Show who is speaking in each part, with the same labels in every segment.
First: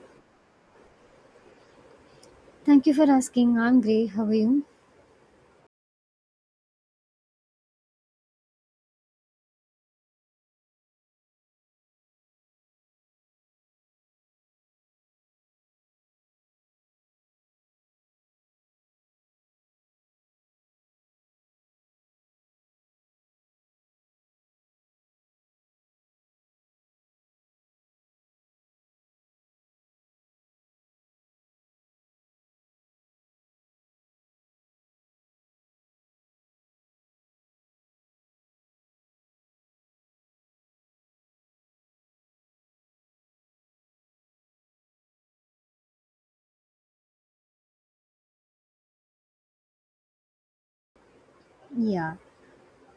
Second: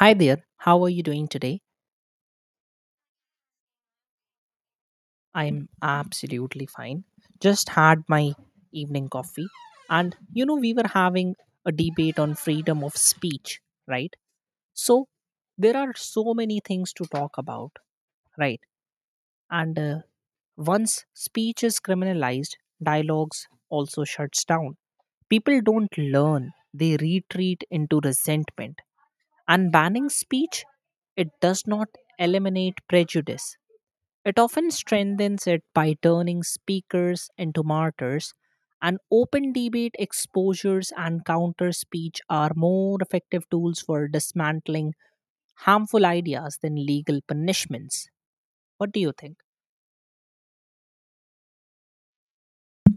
Speaker 1: Hi there, how are you doing today?
Speaker 2: Thank you for asking. I'm great. How are you?
Speaker 1: I'm absolutely fine. Just had my evening coffee, and you know, we were having a debate on freedom of speech, right? So, there are so many things to talk about, right? And Once speech is criminalized, dialogues also shuts down. People don't learn, they retreat into resentment. And banning speech, it does not eliminate prejudice. It often strengthens it by turning speakers into martyrs, and open debate exposures and counter speech are more effective tools for dismantling harmful ideas than legal punishments. What do you think?
Speaker 2: Yeah.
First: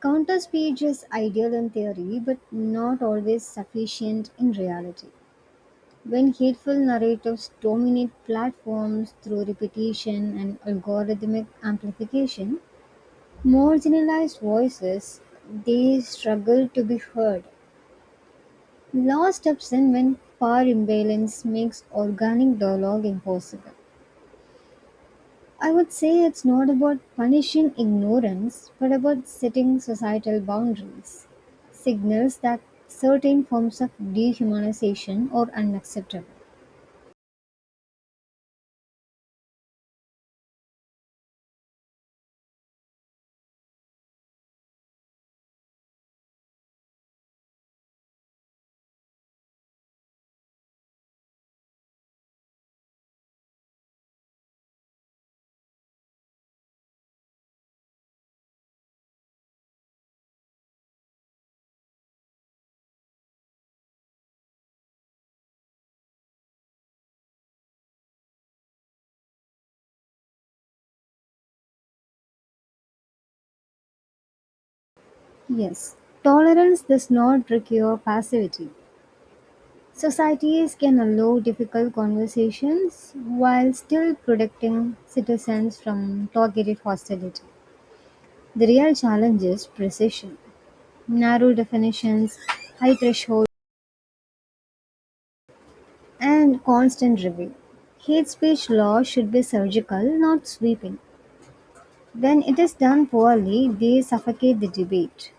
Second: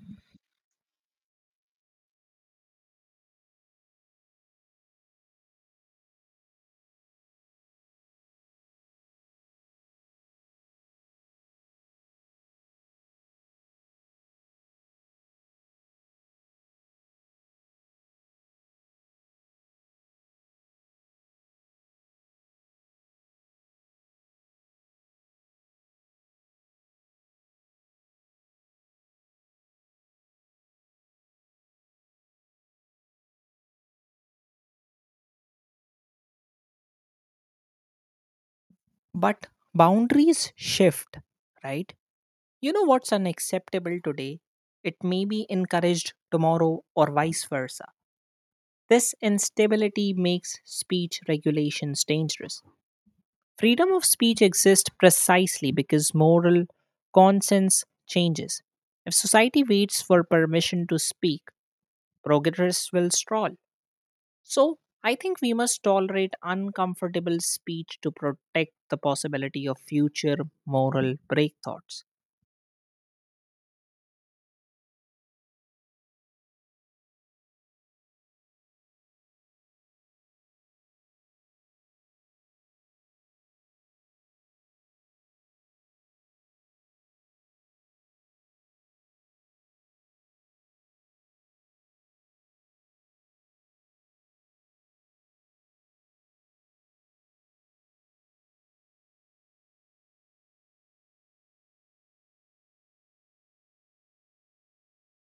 Speaker 2: Counter speech is ideal in theory, but not always sufficient in reality. When hateful narratives dominate platforms through repetition and algorithmic amplification, marginalized voices they struggle to be heard. Law steps in when power imbalance makes organic dialogue impossible. I would say it's not about punishing ignorance, but about setting societal boundaries, signals that certain forms of dehumanization are unacceptable.
Speaker 1: But boundaries shift, right? You know what's unacceptable today? It may be encouraged tomorrow or vice versa. This instability makes speech regulations dangerous. Freedom of speech exists precisely because moral conscience changes. If society waits for permission to speak, progress will stall. So, I think we must tolerate uncomfortable speech to protect the possibility of future moral breakthroughs.
Speaker 2: Yes, tolerance does not require passivity. Societies can allow difficult conversations while still protecting citizens from targeted hostility. The real challenge is precision, narrow definitions, high thresholds. And constant review. Hate speech law should be surgical, not sweeping. When it is done poorly, they suffocate the debate.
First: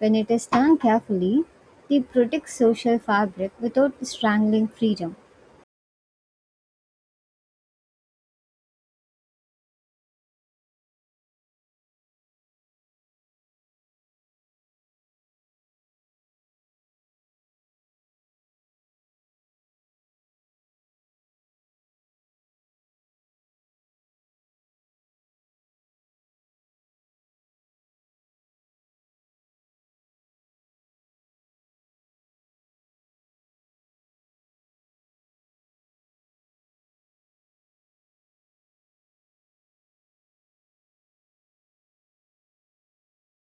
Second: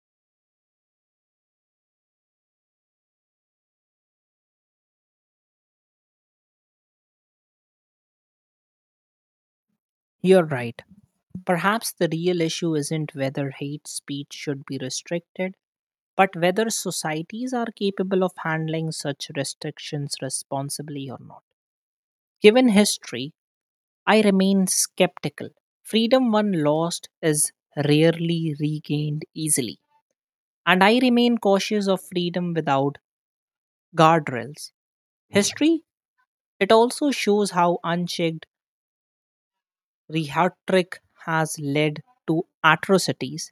Speaker 2: When it is done carefully, they protect social fabric without strangling freedom.
Speaker 1: You're right. Perhaps the real issue isn't whether hate speech should be restricted, but whether societies are capable of handling such restrictions responsibly or not. Given history, I remain skeptical. Freedom one lost is rarely regained easily, and I remain cautious of freedom without guardrails. History, it also shows how unchecked rhetoric has led to atrocities.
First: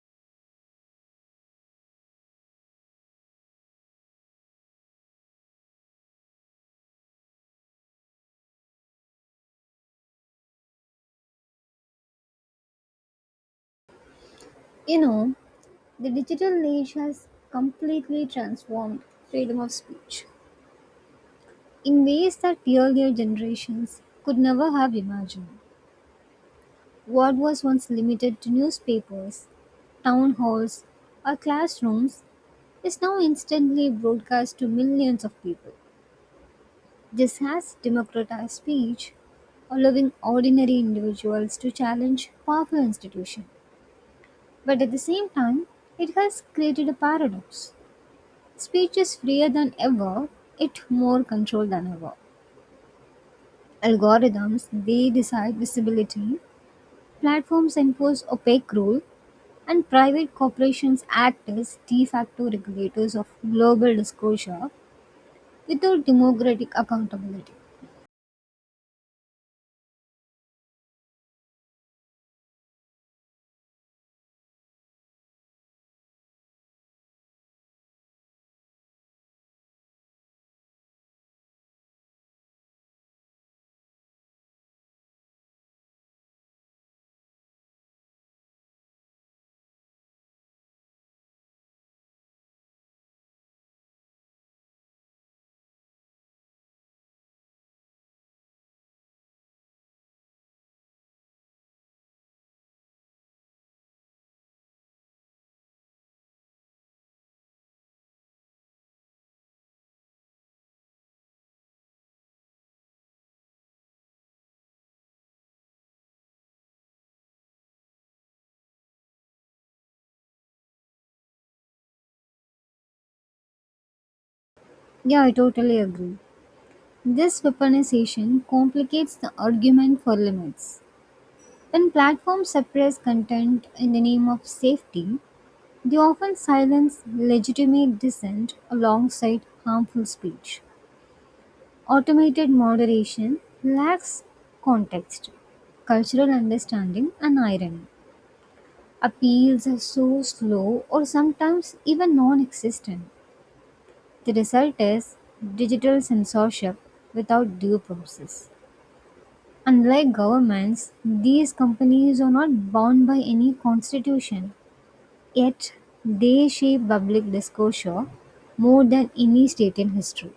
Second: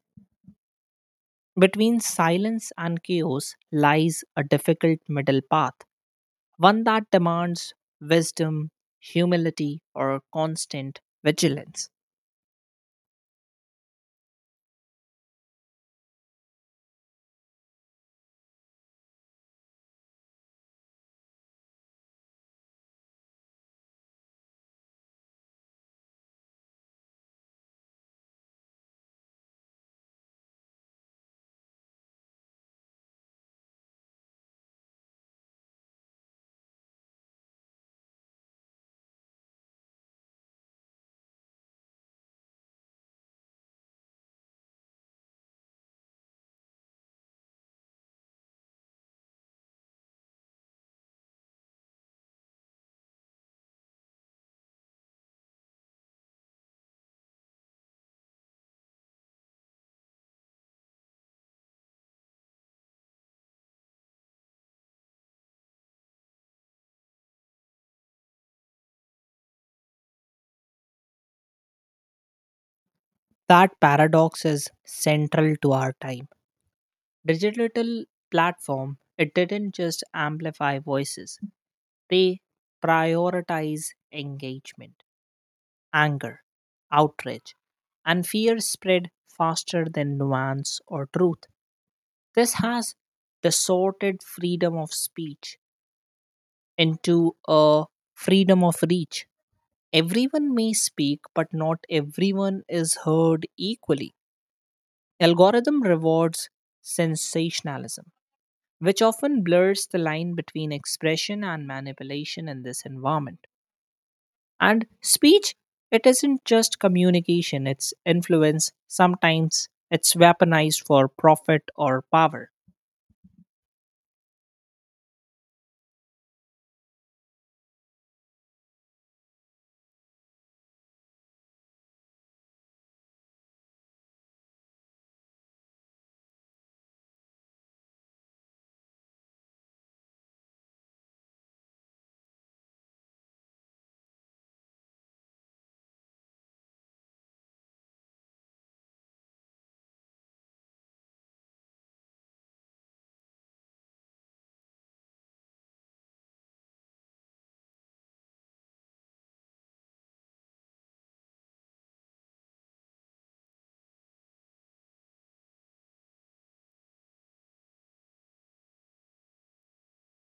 Speaker 1: Between silence and chaos lies a difficult middle path, one that demands wisdom, humility, or constant vigilance.
Speaker 2: You know, the digital age has completely transformed freedom of speech in ways that the earlier generations could never have imagined. What was once limited to newspapers, town halls, or classrooms is now instantly broadcast to millions of people. This has democratized speech, allowing ordinary individuals to challenge powerful institutions. But at the same time, it has created a paradox. Speech is freer than ever, yet more controlled than ever. Algorithms, they decide visibility, platforms enforce opaque rules, and private corporations act as de facto regulators of global disclosure without democratic accountability.
Speaker 1: That paradox is central to our time. Digital platform, it didn't just amplify voices, they prioritize engagement, anger, outrage, and fear spread faster than nuance or truth. This has distorted freedom of speech into a freedom of reach. Everyone may speak but not everyone is heard equally. Algorithm rewards sensationalism, which often blurs the line between expression and manipulation in this environment. And speech, it isn't just communication, it's influence. Sometimes it's weaponized for profit or power.
Speaker 2: Yeah, I totally agree. This weaponization complicates the argument for limits. When platforms suppress content in the name of safety, they often silence legitimate dissent alongside harmful speech. Automated moderation lacks context, cultural understanding, and irony. Appeals are so slow or sometimes even non existent. The result is digital censorship without due process. Unlike governments, these companies are not bound by any constitution, yet they shape public discourse more than any state in history.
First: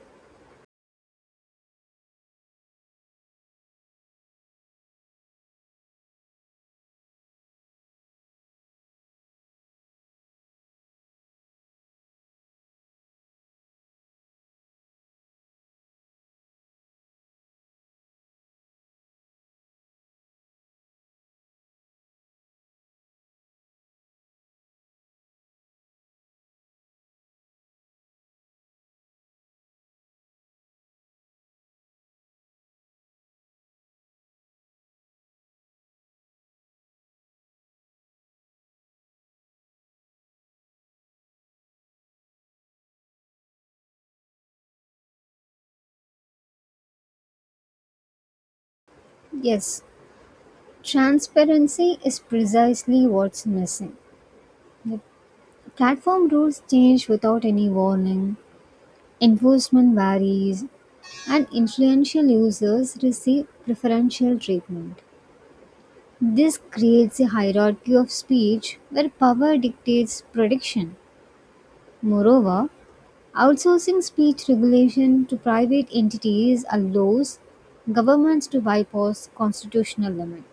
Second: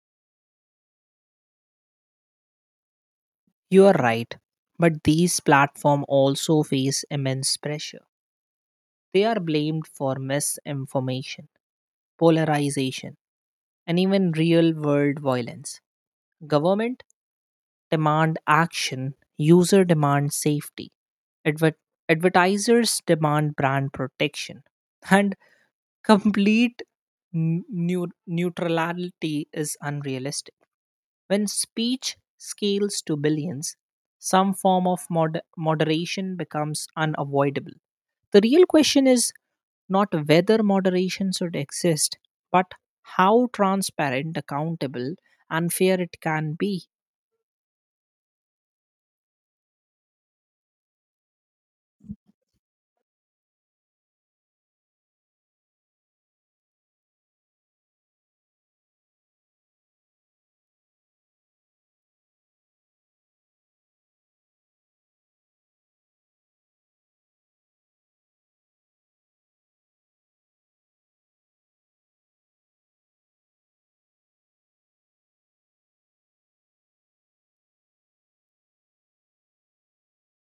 Speaker 1: You are right, but these platforms also face immense pressure. They are blamed for misinformation, polarization, and even real world violence. Government demand action, user demand safety, adver- advertisers demand brand protection, and complete neutrality is unrealistic. When speech scales to billions, some form of moderation becomes unavoidable. The real question is not whether moderation should exist, but how transparent, accountable, and fair it can be.
Speaker 2: Yes, transparency is precisely what's missing. The platform rules change without any warning, enforcement varies, and influential users receive preferential treatment. This creates a hierarchy of speech where power dictates prediction. Moreover, outsourcing speech regulation to private entities allows governments to bypass constitutional limits.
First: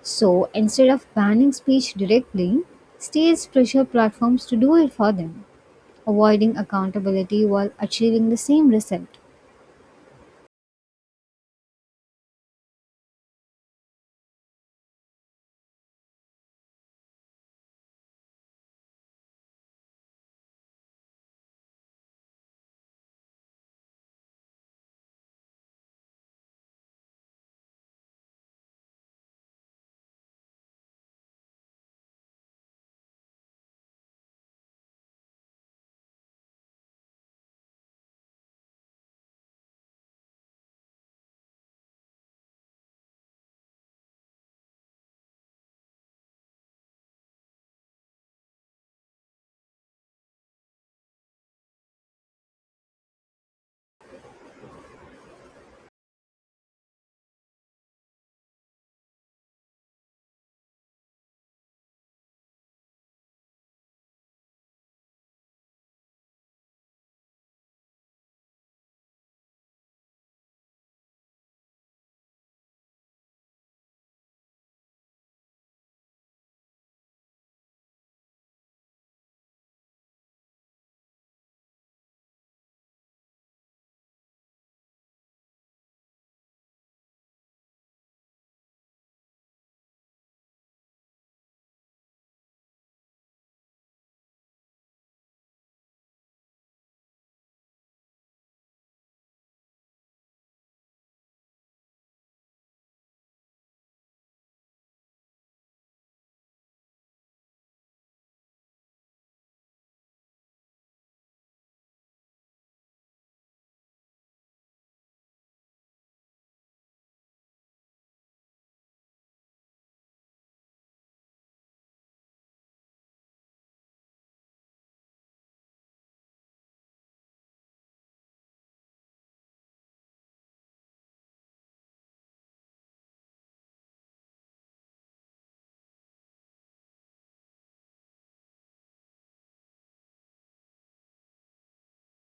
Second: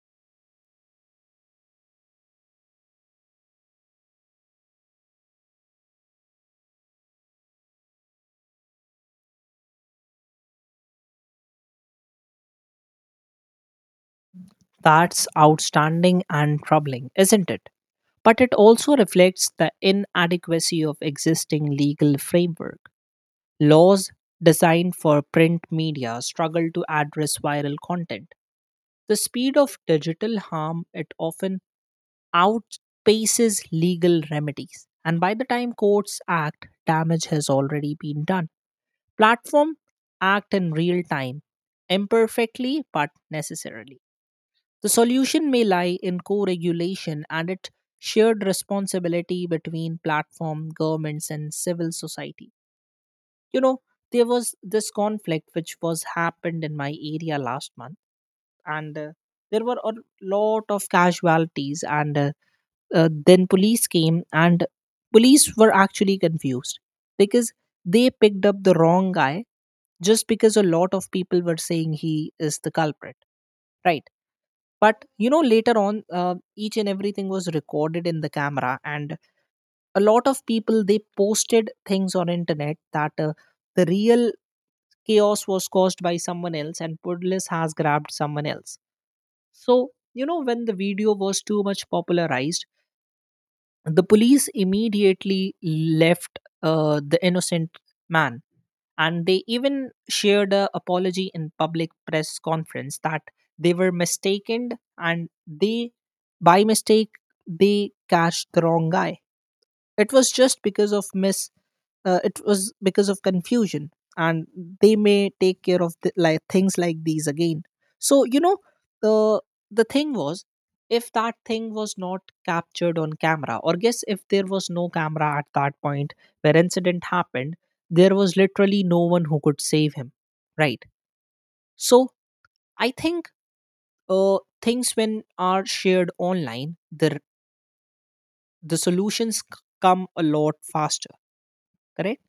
Speaker 2: So instead of banning speech directly, states pressure platforms to do it for them, avoiding accountability while achieving the same result.
Speaker 1: That's outstanding and troubling, isn't it? But it also reflects the inadequacy of existing legal framework. Laws designed for print media struggle to address viral content. The speed of digital harm, it often outpaces legal remedies. And by the time courts act, damage has already been done. Platform act in real time, imperfectly but necessarily. The solution may lie in co-regulation and its shared responsibility between platform, governments and civil society. You know, there was this conflict which was happened in my area last month and there were a lot of casualties and then police came and police were actually confused because they picked up the wrong guy just because a lot of people were saying he is the culprit, right? But you know later on, each and everything was recorded in the camera and a lot of people they posted things on internet that the real chaos was caused by someone else and police has grabbed someone else. So, you know, when the video was too much popularized, the police immediately left the innocent man. And they even shared a apology in public press conference that they were mistaken and they, by mistake, they catch the wrong guy. It was just because of miss. It was because of confusion, and they may take care of the, like things like these again. So you know the the thing was, if that thing was not captured on camera, or guess if there was no camera at that point where incident happened, there was literally no one who could save him, right? So I think things when are shared online, the solutions come a lot faster, correct?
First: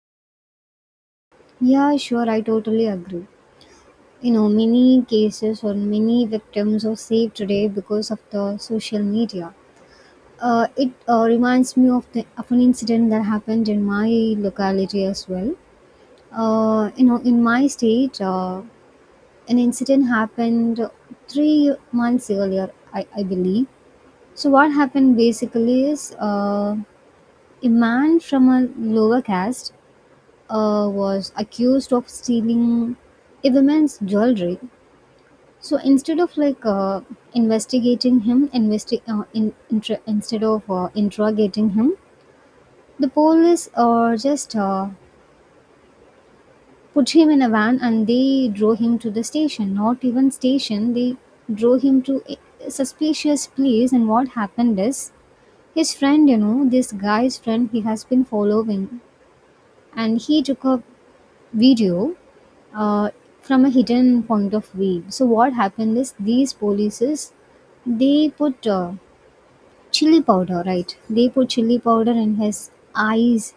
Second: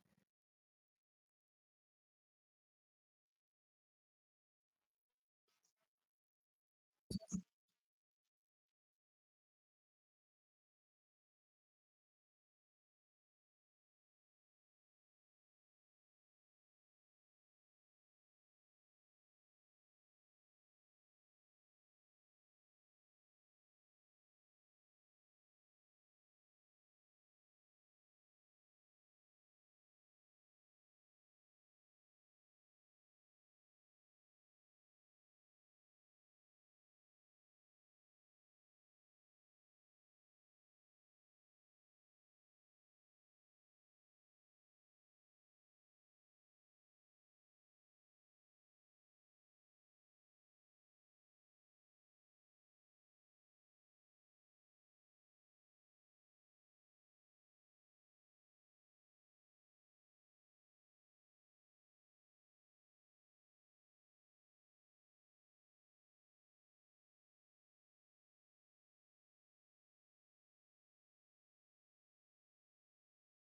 Speaker 2: Yeah, sure, I totally agree. You know, many cases or many victims are saved today because of the social media. It reminds me of the of an incident that happened in my locality as well. You know, in my state, an incident happened 3 months earlier, I believe. So, what happened basically is a man from a lower caste was accused of stealing a woman's jewelry. So, instead of like investigating him, instead of interrogating him, the police just put him in a van and they drove him to the station. Not even station, they drove him to a suspicious place. And what happened is his friend, you know, this guy's friend, he has been following, and he took a video uh, from a hidden point of view. So what happened is these polices they put chili powder, right, they put chili powder in his eyes,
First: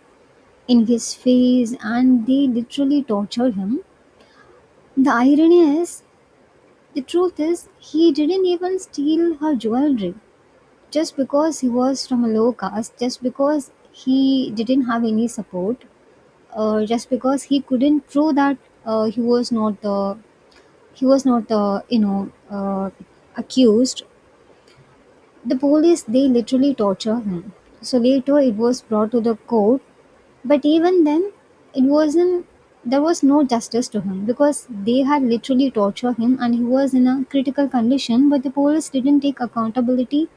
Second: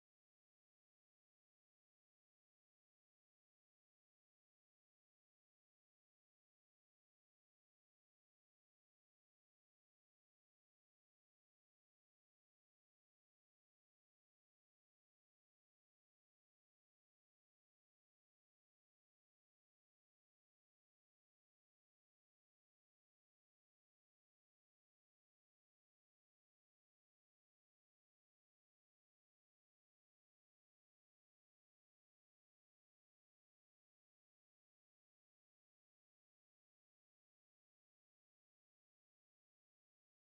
Speaker 2: in his face, and they literally tortured him. The irony is, the truth is, he didn't even steal her jewelry. Just because he was from a low caste, just because he didn't have any support, just because he couldn't prove that he was not the he was not the, accused, the police they literally torture him. So later it was brought to the court, but even then, it wasn't, there was no justice to him because they had literally tortured him and he was in a critical condition, but the police didn't take accountability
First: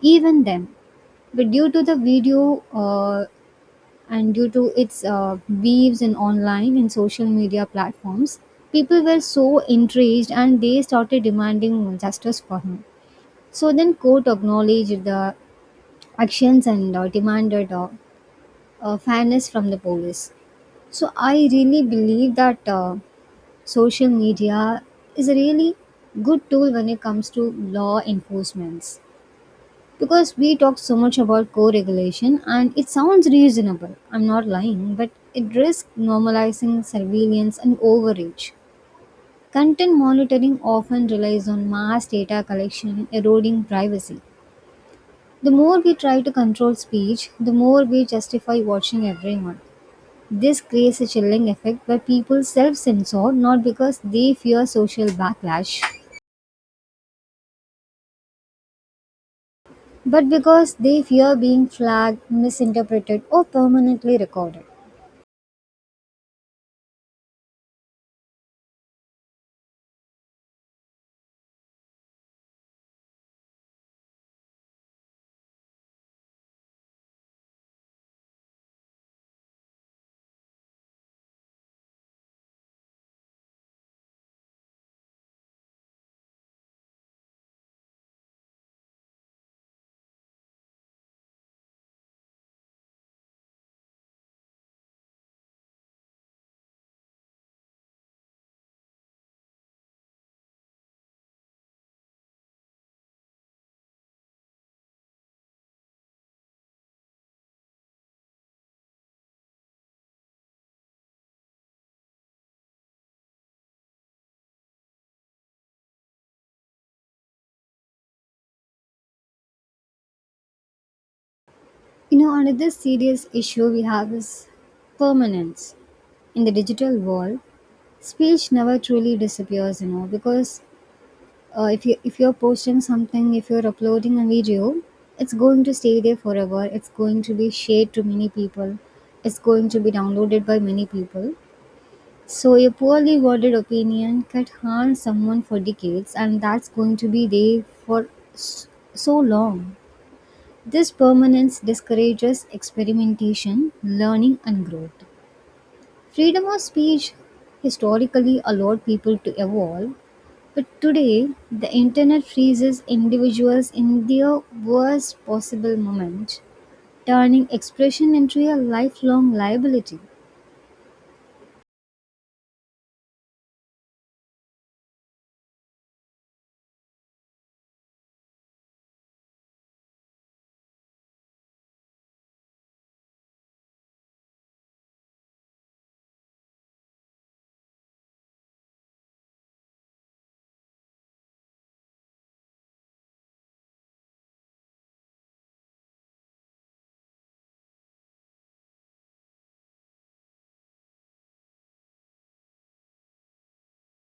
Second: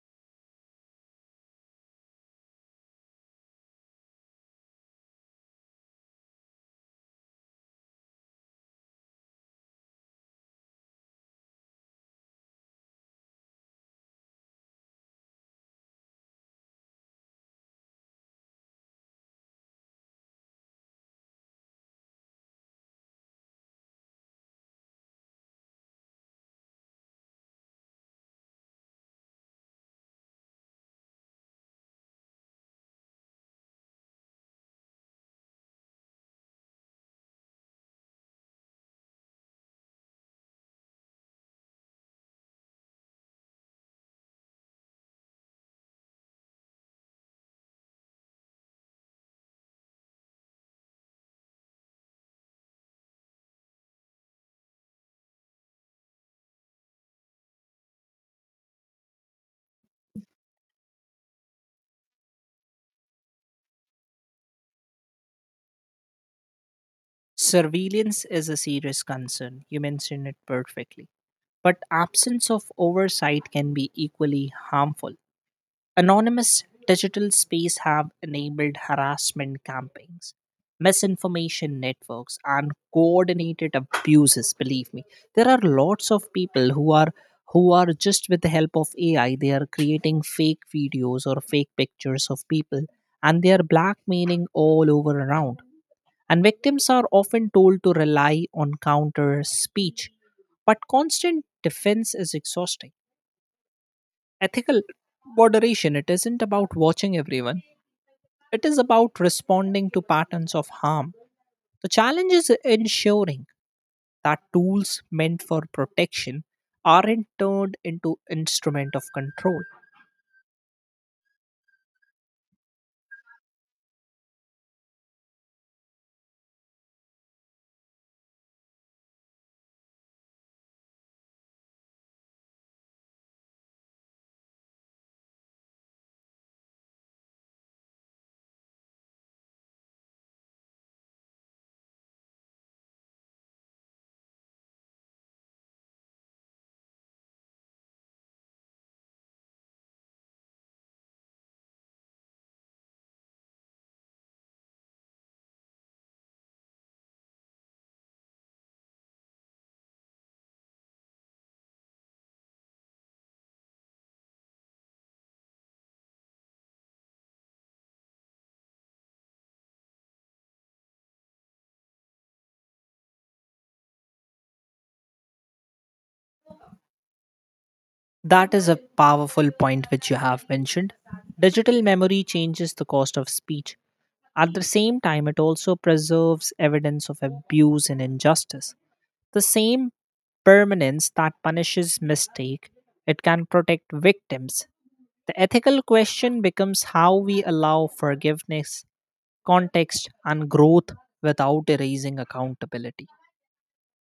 Speaker 2: even then. But due to the video and due to its waves in online and social media platforms, people were so enraged and they started demanding justice for him. So then court acknowledged the actions and demanded fairness from the police. So I really believe that social media is a really good tool when it comes to law enforcements, because we talk so much about co-regulation and it sounds reasonable. I'm not lying, but it risks normalizing surveillance and overreach. Content monitoring often relies on mass data collection, eroding privacy. The more we try to control speech, the more we justify watching everyone. This creates a chilling effect where people self censor not because they fear social backlash, but because they fear being flagged, misinterpreted, or permanently recorded.
Speaker 1: Surveillance is a serious concern. You mentioned it perfectly. But absence of oversight can be equally harmful. Anonymous digital space have enabled harassment campaigns, misinformation networks, and coordinated abuses, believe me. There are lots of people who are just with the help of AI, they are creating fake videos or fake pictures of people and they are blackmailing all over around and victims are often told to rely on counter speech. But constant defense is exhausting. Ethical moderation, it isn't about watching everyone, it is about responding to patterns of harm. The challenge is ensuring that tools meant for protection aren't turned into instrument of control.
Speaker 2: You know, another serious issue we have is permanence. In the digital world, speech never truly disappears, you know, because if, you, if you're posting something, if you're uploading a video, it's going to stay there forever, it's going to be shared to many people, it's going to be downloaded by many people. So a poorly worded opinion can harm someone for decades, and that's going to be there for s- so long. This permanence discourages experimentation, learning, and growth. Freedom of speech historically allowed people to evolve, but today the internet freezes individuals in their worst possible moment, turning expression into a lifelong liability.
Speaker 1: That is a powerful point which you have mentioned. Digital memory changes the cost of speech. At the same time, it also preserves evidence of abuse and injustice. The same permanence that punishes mistake, it can protect victims. The ethical question becomes how we allow forgiveness, context, and growth without erasing accountability.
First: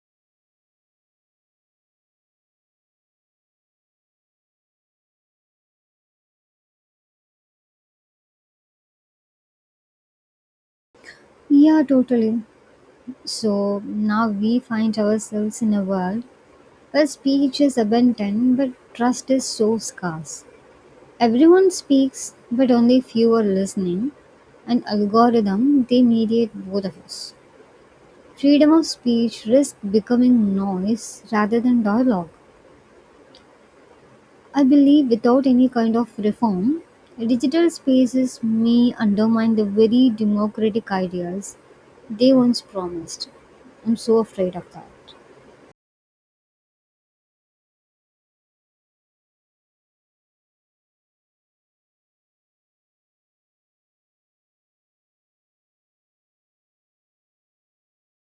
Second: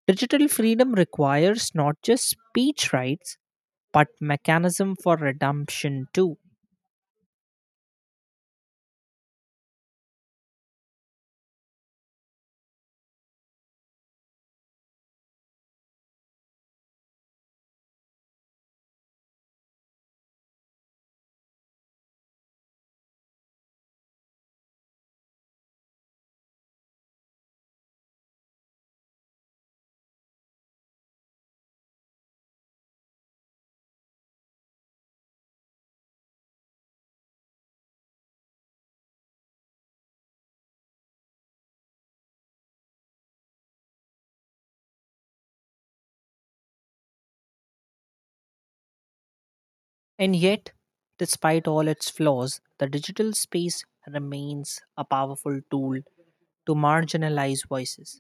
Speaker 1: Digital freedom requires not just speech rights, but mechanism for redemption too.
Speaker 2: Yeah, totally. So now we find ourselves in a world where speech is abundant but trust is so scarce. Everyone speaks, but only few are listening, and algorithm they mediate both of us. Freedom of speech risks becoming noise rather than dialogue. I believe without any kind of reform, digital spaces may undermine the very democratic ideals they once promised. I'm so afraid of that.
Speaker 1: And yet, despite all its flaws, the digital space remains a powerful tool to marginalize voices,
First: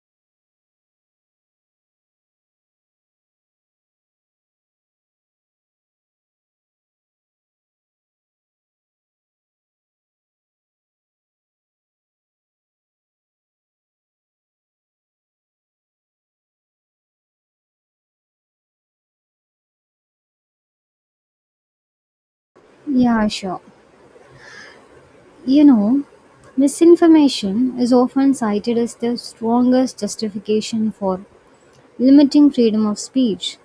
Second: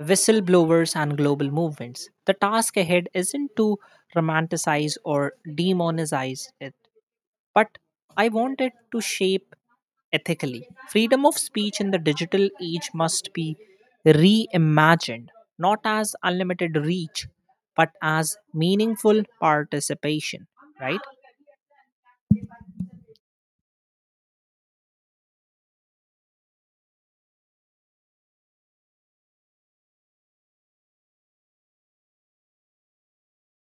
Speaker 1: whistleblowers, and global movements. The task ahead isn't to romanticize or demonize it, but I want it to shape ethically. Freedom of speech in the digital age must be reimagined, not as unlimited reach, but as meaningful participation, right?
Speaker 2: Yeah, sure. You know, misinformation is often cited as the strongest justification for limiting freedom of speech,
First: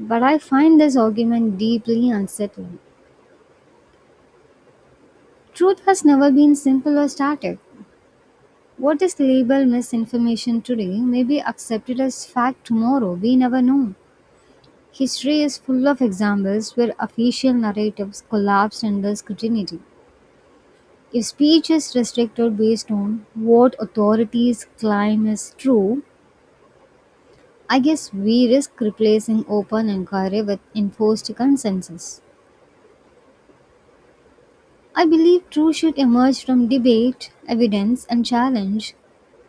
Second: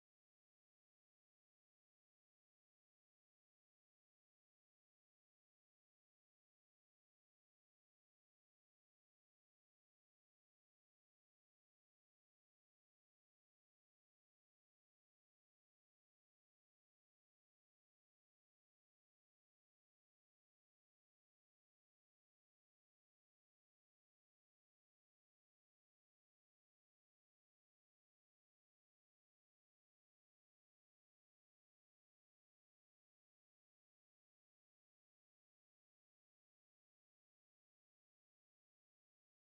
Speaker 2: but I find this argument deeply unsettling. Truth has never been simple or static. What is labeled misinformation today may be accepted as fact tomorrow, we never know. History is full of examples where official narratives collapsed under scrutiny. If speech is restricted based on what authorities claim is true, I guess we risk replacing open inquiry with enforced consensus. I believe truth should emerge from debate, evidence, and challenge,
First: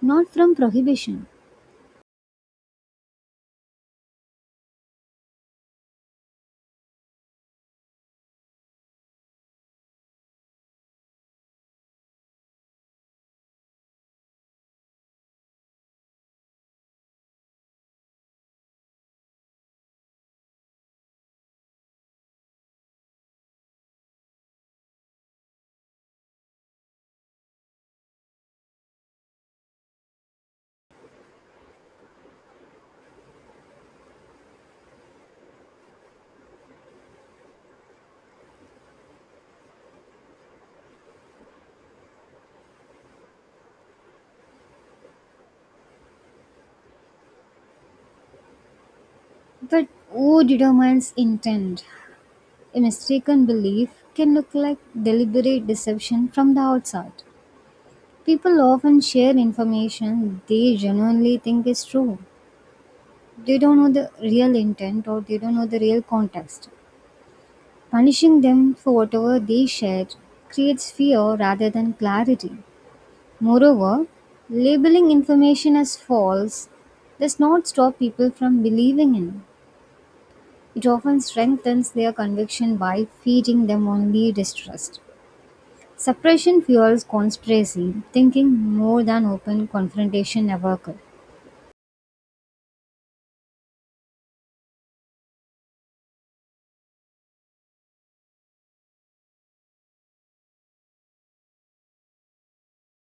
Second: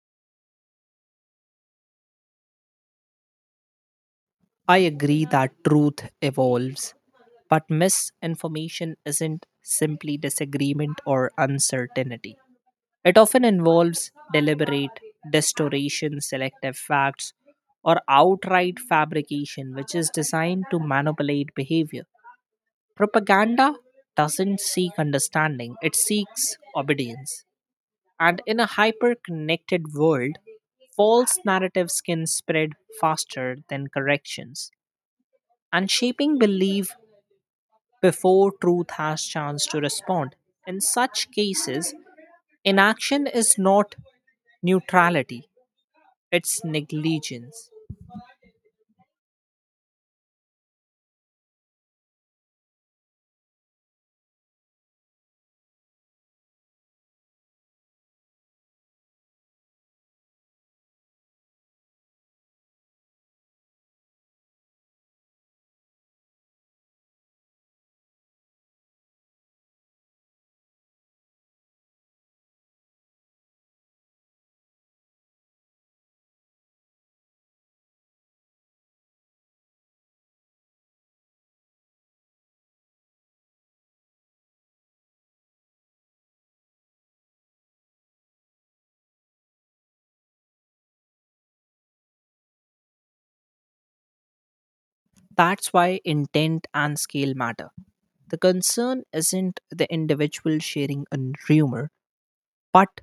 Speaker 2: not from prohibition.
Speaker 1: I agree that truth evolves, but misinformation isn't simply disagreement or uncertainty. It often involves deliberate distortion, selective facts, or outright fabrication, which is designed to manipulate behavior. Propaganda doesn't seek understanding, it seeks obedience. And in a hyper connected world, false narratives can spread faster than corrections and shaping belief before truth has chance to respond. In such cases, inaction is not neutrality, it's negligence.
Speaker 2: But who determines intent? A mistaken belief can look like deliberate deception from the outside. People often share information they genuinely think is true. They don't know the real intent or they don't know the real context. Punishing them for whatever they shared creates fear rather than clarity. Moreover, labeling information as false does not stop people from believing in. It often strengthens their conviction by feeding them only distrust. Suppression fuels conspiracy, thinking more than open confrontation ever could.
Speaker 1: That's why intent and scale matter. The concern isn't the individual sharing a rumor, but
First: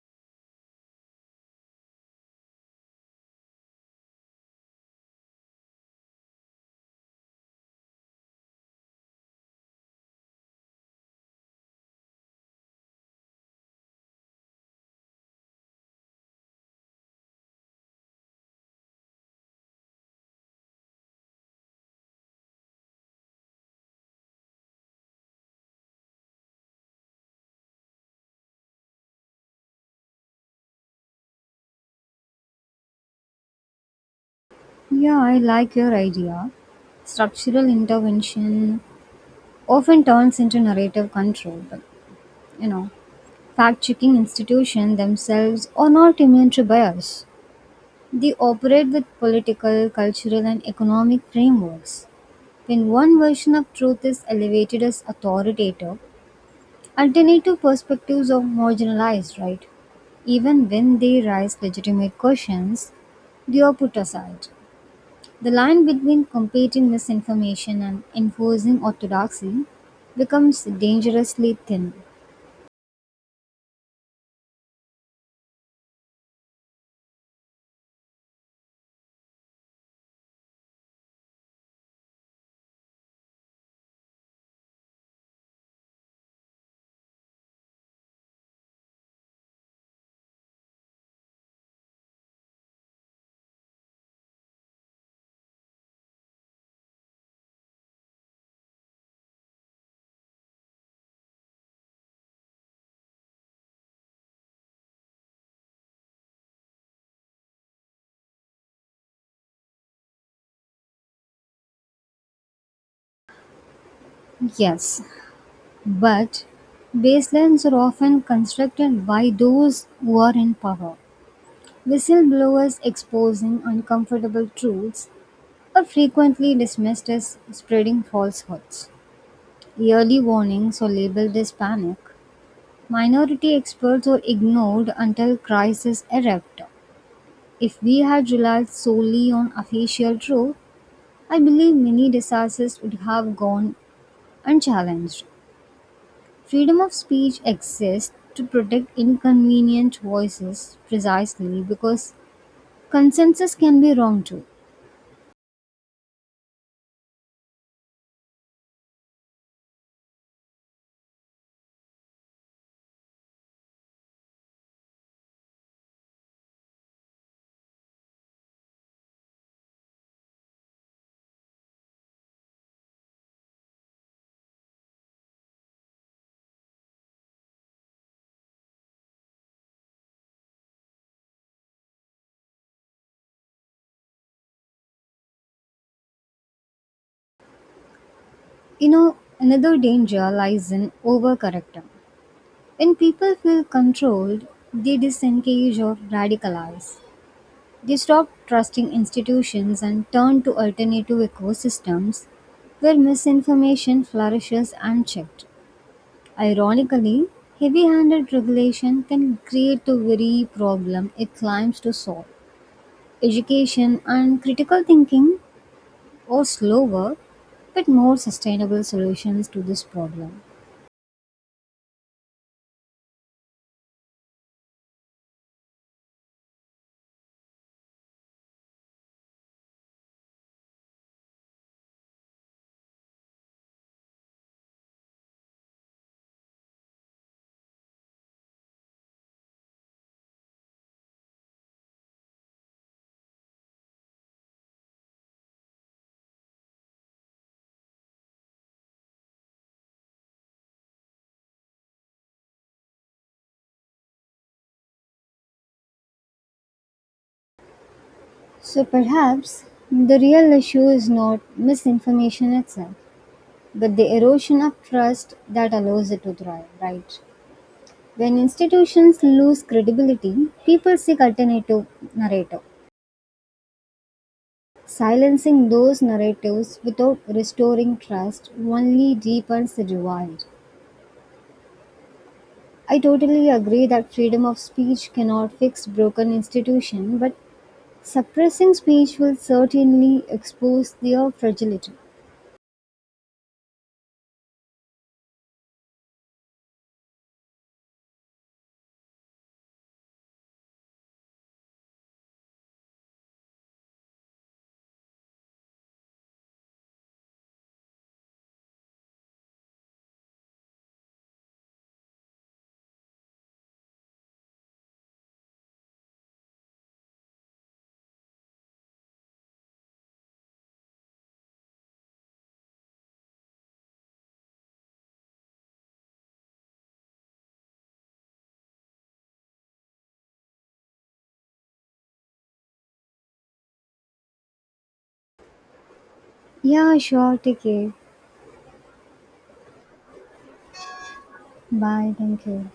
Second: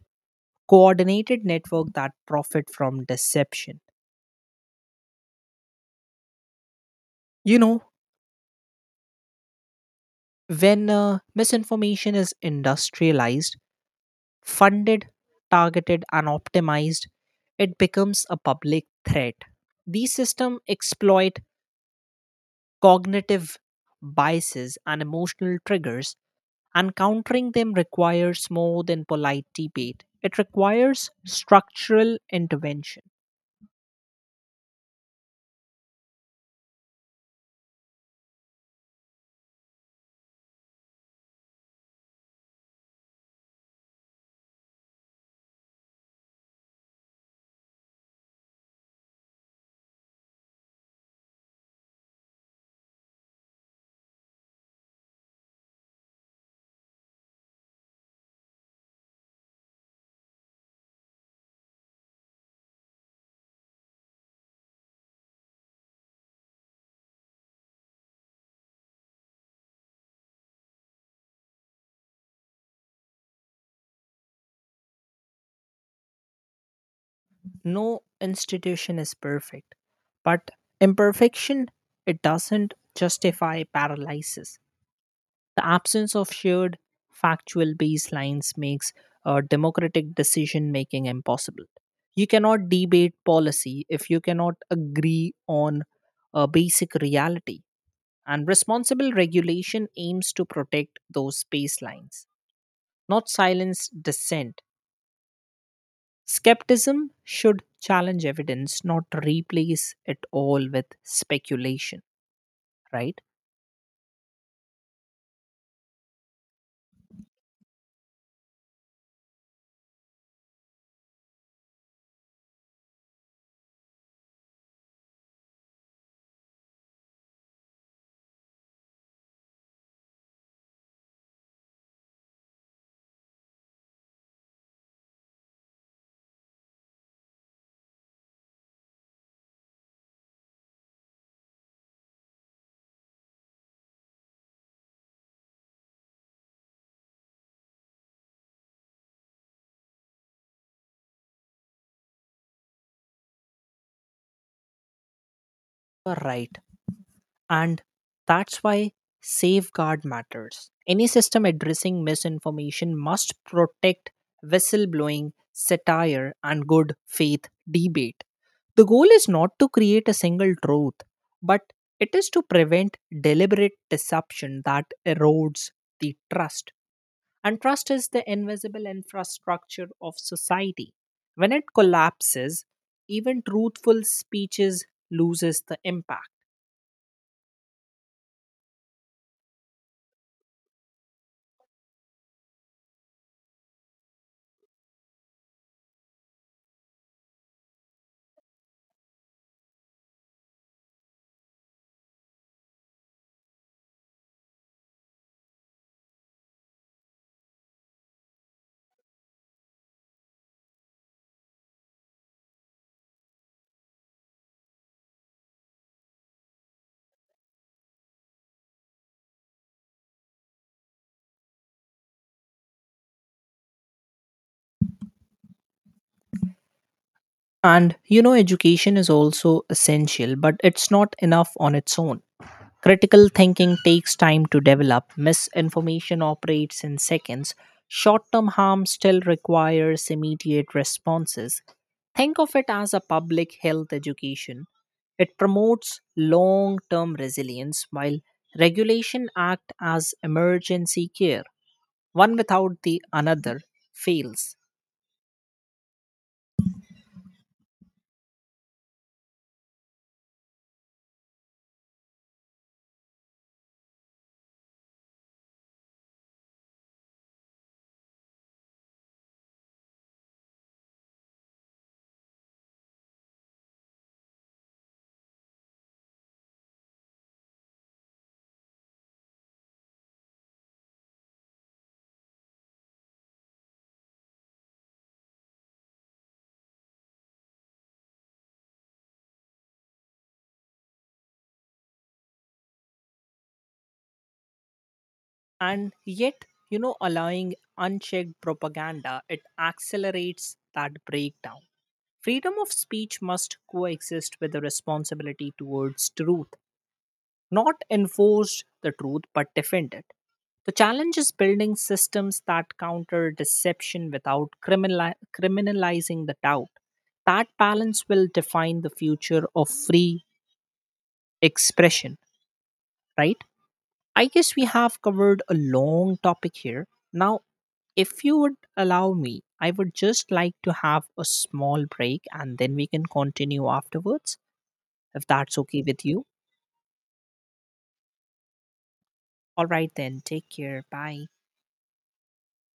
Speaker 1: coordinated network that profit from deception. You know, when misinformation is industrialized, funded, targeted, and optimized, it becomes a public threat. These systems exploit cognitive biases and emotional triggers, and countering them requires more than polite debate. It requires structural intervention.
Speaker 2: Yeah, I like your idea, structural intervention often turns into narrative control, but you know, fact-checking institutions themselves are not immune to bias. They operate with political, cultural, and economic frameworks. When one version of truth is elevated as authoritative, alternative perspectives are marginalized, right? Even when they raise legitimate questions, they are put aside. The line between competing misinformation and enforcing orthodoxy becomes dangerously thin.
Speaker 1: No institution is perfect, but imperfection, it doesn't justify paralysis. The absence of shared factual baselines makes democratic decision making impossible. You cannot debate policy if you cannot agree on a basic reality. And responsible regulation aims to protect those baselines, not silence dissent. Skepticism should challenge evidence, not replace it all with speculation, right?
Speaker 2: Yes, but baselines are often constructed by those who are in power. Whistleblowers exposing uncomfortable truths are frequently dismissed as spreading falsehoods. Early warnings are labeled as panic. Minority experts are ignored until crises erupt. If we had relied solely on official truth, I believe many disasters would have gone unchallenged. Freedom of speech exists to protect inconvenient voices precisely because consensus can be wrong too.
Speaker 1: You're right. And that's why safeguard matters. Any system addressing misinformation must protect whistleblowing, satire, and good faith debate. The goal is not to create a single truth, but it is to prevent deliberate deception that erodes the trust. And trust is the invisible infrastructure of society. When it collapses, even truthful speeches loses the impact.
Speaker 2: You know, another danger lies in overcorrecting. When people feel controlled, they disengage or radicalize. They stop trusting institutions and turn to alternative ecosystems where misinformation flourishes unchecked. Ironically, heavy handed regulation can create the very problem it claims to solve. Education, and critical thinking were slower but more sustainable solutions to this problem.
Speaker 1: And you know education is also essential, but it's not enough on its own. Critical thinking takes time to develop, misinformation operates in seconds, short term harm still requires immediate responses. Think of it as a public health education. It promotes long term resilience while regulation act as emergency care. One without the another fails.
Speaker 2: So perhaps the real issue is not misinformation itself, but the erosion of trust that allows it to thrive, right? When institutions lose credibility, people seek alternative narrative. Silencing those narratives without restoring trust only deepens the divide. I totally agree that freedom of speech cannot fix broken institution, but suppressing speech will certainly expose their fragility.
Speaker 1: And yet, you know, allowing unchecked propaganda, it accelerates that breakdown. Freedom of speech must coexist with the responsibility towards truth, not enforce the truth but defend it. The challenge is building systems that counter deception without criminalizing the doubt. That balance will define the future of free expression, right? I guess we have covered a long topic here. Now, if you would allow me, I would just like to have a small break and then we can continue afterwards. If that's okay with you.
Speaker 2: Yeah, sure. Take care.
Speaker 1: All right, then. Take care. Bye.
Speaker 2: Bye. Thank you.